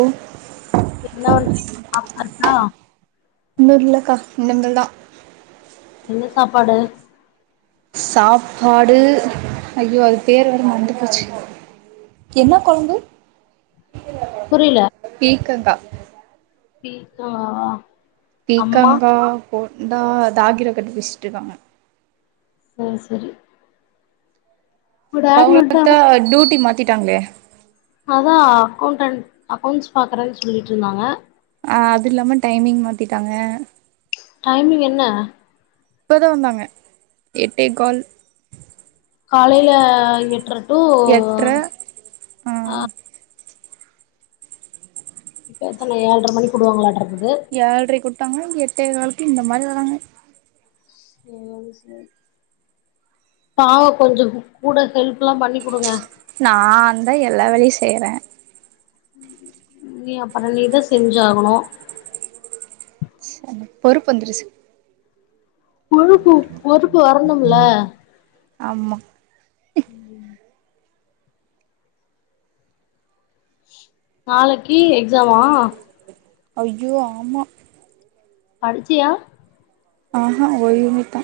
ஒ என்ன பண்றீங்க சாப்டாச்சா இன்னு இல்லக்கா இனிமேல் தா என்ன சாப்பாடு சாப்பாடு ஐயோ அது பேர் வேற மறந்து போச்சு என்ன கொழம்பு புரியல பீக்கங்கா [unintelligible] பீக்கங்கா போண்டா தாகிர கட்டி பிடுச்சிட்டுருக்காங்க ம் செரி அவங்களுக்குத்தா வன்ட்டாரா டியூட்டி மாத்திட்டாங்களே அதா அக்கௌண்டன் அக்கௌண்ட்ஸ் பாக்குறேன்னு சொல்லிட்டு இருந்தாங்க ஆ அது இல்லாம டைமிங் மாத்திட்டாங்க டைமிங் என்ன இப்போ தா வந்தாங்க எட்டே கால் காலையில எட்டர டூ எட்ற்ற ஆ எத்தன ஏழ்ர மணிக்கு விடுவாங்களாட்ருக்குது ஏழ்ரைக்கு உட்டாங்கனா எட்டேகாலுக்கு இந்த மாரி வராங்க சேரி சேரி பாவோ கொஞ்சோ கூட ஹெல்ப்லா பண்ணிக்குடுங்க நாந்தா எல்லா வேலையு செய்வ நீ அப்பறோ நீதா செஞ்சாகணூ ச பொறுப்பு வந்துருச்சி பொறுப்பு பொறுப்பு வரணுமுல ஆம்மா [inaudible] நாளக்கீ எக்ஸாமா அய்யோ ஆமா படிச்சியா ஆஹா ஒரு யூனிட் தா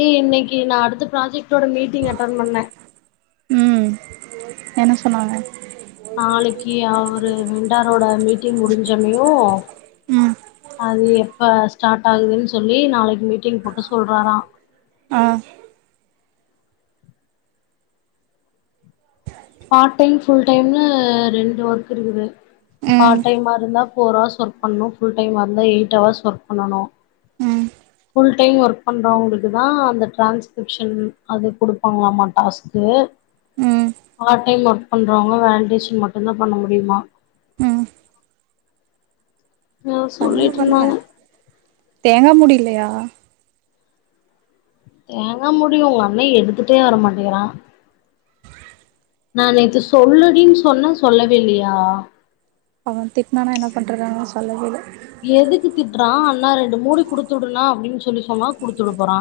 ஏ இன்னைக்கி நா அடுத்த ப்ராஜெக்டோட மீட்டிங் அட்டென் பண்ணே ம் என்ன சொன்னாங்க நாளைக்கீ அவ்ரு வெண்டாரோட மீட்டிங் முடிஞ்சொனேயு ம் அது எப்ப ஸ்டார்ட் ஆகுதுனு சொல்லி நாளைக்கி மீட்டிங் போட்டு சொல்றாரா ஆ பார்ட் டைம் ஃபுல் டைம்னூ ரெண்டு ஒர்க் இருக்குது ம் பார்ட் டைமாருந்தா ஃபோர் ஹார்ஸ் ஒர்க் பண்ணணு ஃபுல் டைமாருந்தா எயிட் அவர்ஸ் ஒர்க் பண்ணணு ம் ஃபுல் டைம் ஒர்க் பண்றவங்களுக்குதா அந்த ட்ரான்ஸ்கிரிப்ஷன் அது கொடுப்பாங்களாமா டாஸ்க்கூ ம் பார்ட் டைம் ஒர்க் பண்றவங்க வேலிடேஷன் மட்டுந்தா பண்ண முடியுமா ம் அ பண்ணுவே சொல்லிட்டு பண்ணுவே இருந்தாங்க தேங்காமுடி இல்லையா தேங்கா முடி உங்க அண்ணெ எடுத்துட்டே வர மாட்டெக்குறா நா நேத்து சொல்லுடீனு சொன்னெ சொல்லவே இல்லையா அவெ திட்னானா என்ன பண்றது அதா சொல்லவேயில்ல எதுக்கு திட்றா அண்ணா ரெண்டு மூடி குடுத்துவுடுனா அப்டின்னு சொல்லி சொன்னா குடுத்துவிட போறா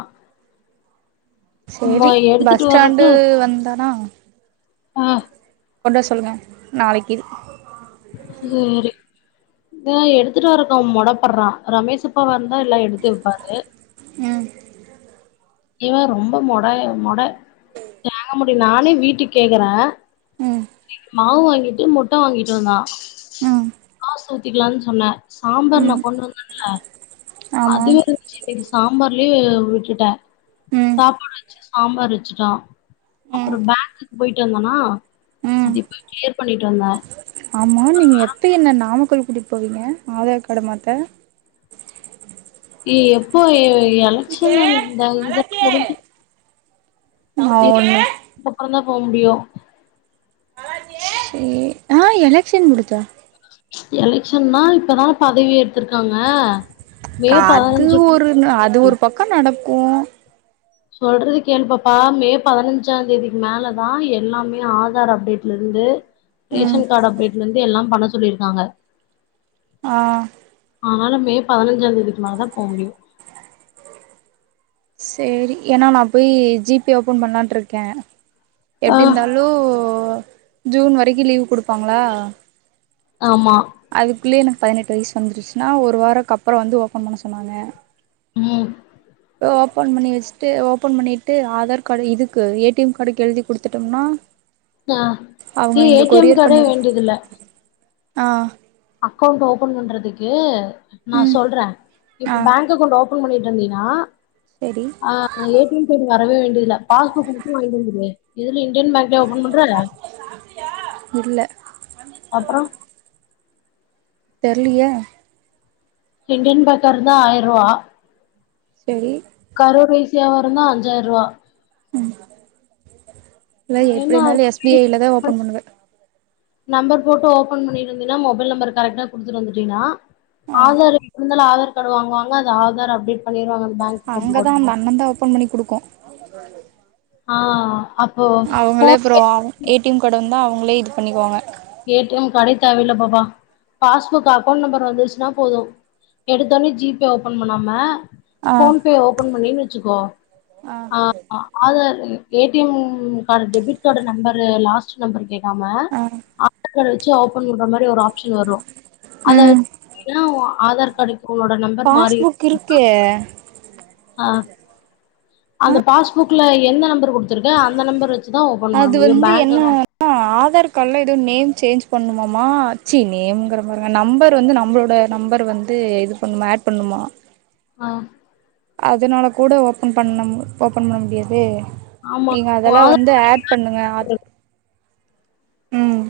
அம்மா செரி எடுத்துட்டு வர்றக்கு பஸ்டாண்டூ வந்தனா ஆ கொண்டா சொல்லுங்க நாளைக்கீ சேரி த எடுத்துட்டு வரக்கு அவெ மொடப்பட்றா ரமேஷப்பா வந்தா எல்லா எடுத்து வெப்பாரு ம் இவன் ரொம்ப மொடெய் மொட தேங்கா முடி நானே வீட்டுக் கேக்குறே ம் மாவு வாங்கிட்டு முட்ட வாங்கிட்டு வந்தா ம் காஸ் ஊத்திக்கலான் சொன்னே சாம்பார் நா ம் கொண்டு வந்தென்ல ஆமா அதுலே சாம்பார்லயே விட்டுட்டே ம் சாப்பாடு வச்சு சாம்பார் வச்சுட்டோ ம் அப்றோ பேங்க்குக் போய்ட்டு வந்தனா அது இப்ப க்ளியர் பண்ணிட்டு வந்தே ஆம்மா நீங்க எப்ப என்ன நாமக்கல் கூட்டிட்டு போவீங்க ஆதார் கார்ட மாத்த ஏய் எப்போ எலெக்ஷன் அந்த இத முடிஞ்சு [unintelligible] அதுக்கப்றந்தா போ முடியு சே ஆ எலக்க்ஷன் முடிச்சா எலெக்ஷன்னா இப்பதா பதவியேத்துர்க்றாங்க காது ஒருனு அது ஒரு பக்கோ நடக்கு சொல்றத கேள் பாப்பா மே பதினஞ்சாந்தேதிக்கு மேலதா எல்லாமே ஆதார் அப்டேட்லருந்து ம் ரேஷன் கார்டு அப்டேட்ல இருந்து எல்லா பண்ண சொல்லி இருக்காங்க ஆ ஆனாலும் மே பதினஞ்சாந் தேதிக்கு மேல தான் போ முடியூ சேரி ஏன்னா நான் போயி ஜி பே ஓபன் பண்லான்ட்டு இருக்கேன் ஆ எப்டி இருந்தாலூ ஜூன் வரைக்கு லீவு குடுப்பாங்களா ஆமா அதுக்குள்ளயே எனக்கு பதினெட்டு வயசு வந்துருச்சுன்னா ஒரு வாரம்க்கப்பறோ வந்து ஓபன் பண்ண சொன்னாங்க ம் இப்போ ஓப்பன் பண்ணி வச்சுட்டு ஓப்பன் பண்ணிட்டு ஆதார் கார்டு இதுக்கு ஏடிஎம் கார்டுக்கு எழுதி குடுத்துட்டோம்னா ஆ அவ்ங்க ஏ இங்க டி எம் கொரியர் கார்டே பண்ணிர் வேண்டியதில்ல ஆ அக்கவுண்ட் ஓபன் பண்றதுக்கு நான் ம் சொல்றேன் ஆ இப்ப பேங்க் இங்க அக்கவுண்ட் ஓபன் பண்ணிட்டு இருந்தீன்னா சேரி ஆ ஏ டி எம் வரவே வேண்டியதில்ல பாஸ்புக்கு மட்டும் வாங்கிட்டு வந்துருவே இதுல இந்தியன் பேங் இதுலயா ஓபன் பண்றாரு இல்ல அப்பறோ தெர்லியே செங்கன் பேக்கர் இருந்தா ஆய்ர ரூவா செரி கரூர் வைசியாவா இருந்தா அஞ்சாய்ர ரூவா ம் இல்ல எப்டி என்ன இருந்தாலும் எஸ் பி ஐ ல தான் ஓபன் பண்ணுவ நம்பர் போட்டு ஓபன் பண்ணிட்ருந்தீன்னா மொபைல் நம்பரு கரெட்டா குடுத்துட்டு வந்துட்டீங்கன்னா ஆ ஆதாரு இரு இருந்தாலும் ஆதார் கார்டு வாங்குவாங்க அது ஆதார் அப்டேட் பண்ணிருவாங்க அந்த பேங்க் அக்கௌண்ட் அங்கதான் போட்டு நம்ம அண்ணந்தா ஓபன் பண்ணி குடுக்கு ஆ அப் அவுங்களே அப்புறோ ஏ டி எம் கார்டு வந்தா அவ்ங்களே இது பண்ணக்குவாங்க ஏ டி எம் காடே தேவ இல்ல பாப்பா பாஸ்புக் அக்கவுண்ட் நம்பரு வந்துருச்சுன்னா போதும் எடுத்தோடனே ஜி பே ஓபன் பண்ணாம ஆ போன் பே ஓபன் பண்ணனு வச்சுக்கோ ஆ ஆ Aadhaar A T M card debit card number last number கேட்காம அத வச்சு ஓபன் பண்ற மாரி ஒரு ஆப்ஷன் வரும் அத ம் ஏன் ஓன் ஆதார் கார்டுக்கு ஊட நம்பர் மாறி [inaudible] பாஸ்புக் இருக்கே ஆ அந்த பாஸ்புக்ல எந்த நம்பரு குடுத்தருக்க அந்த நம்பரு வச்சுதான் ஓபன் பண்ண முடியூ பேங்க் அக்கவுண்ட் ஆ அ ஆதாரு கால்ல எதோ நேம் சேஞ்ச் பண்ணுமாமா ச்சீ நேம்ங்கிற பாருங்க நம்பர் வந்து நம்மளோட நம்பரு வந் து இது பண்ணுமா ஆட் பண்ணுமா ஆ அதனால கூட ஓபன் பண்ணம் ஓபன் பண்ண முடியாதே ஆமா நீங்க உ அதெல்லாம் ஆதார் வந்து ஆப் பண்ணுங்க ஆ ம்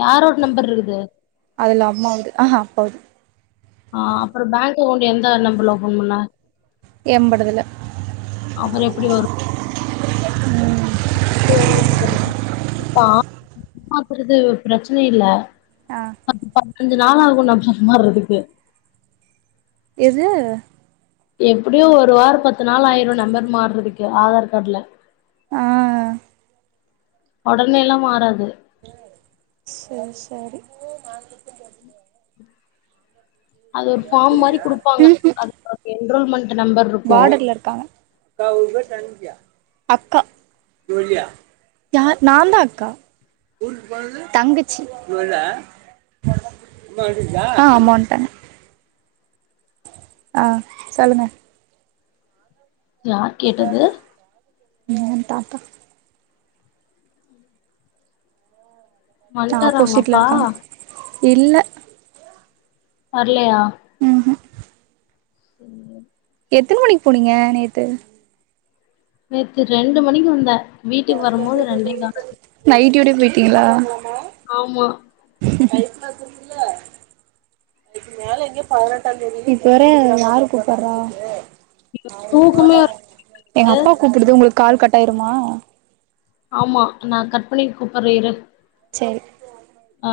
யாரோட் நம்பர்ருது அதுல அம்மாவது ஆஹ்ஹ அப்பாவது ஆ அப்றோ பேங்க் அக்கவுண்ட் எந்த நம்பர்ல ஓபன் பண்ண எம்படுதுல அப்ரோ எப்டி வரும் [inaudible] ஆ பாக்குறது பிரச்சனையே இல்ல ஆ பத்து பதினஞ்சு நாள் ஆகூ நம்ம மாறதுக்கு எது எப்டியு ஒரு வாரோ பத்து நாள் ஆயிரு நம்பர் மாறுரதுக்கே ஆதார் கார்டுல ஆ ஒடனேலா மாறாது செரி செரி அது ஒரு ஃபார்ம் மாறி குடுப்பாங்க ம்ஹூம் அது என்ரோல்மெண்ட் நம்பர் இருக்கு பார்டர்ல இருக்காங்க அக்கா யா நான்தா அக்கா தங்கச்சி ஆ அம்மா வன்ட்டாங்க ஆ சொல்லுங்க யார் கேட்டது எ தாத்தா வன்ட்டாரா உங்க ஆப்போசிட்ல அப்பா இருக்காங்க இல்ல வர்லயா ம் ஹூம் சரிங்க எத்ன மணிக் போனீங்க நேத்து நேத்து ரெண்டு மணிக்கு வந்த வீட்டுக்கு வருமோது ரெண்டே கால் நைட்டியோடியே போயிட்டிங்களா ஆமா [unintelligible] இதுக்கு இப்ப வேற யாரு கூப்புறா தூக்கமே எங்க வருது அப்பா கூப்பிடுது உங்களுக்கு கால் கட் ஆயிருமா ஆமா நா கட் பண்ணி கூப்புறே இரு செரி ஆ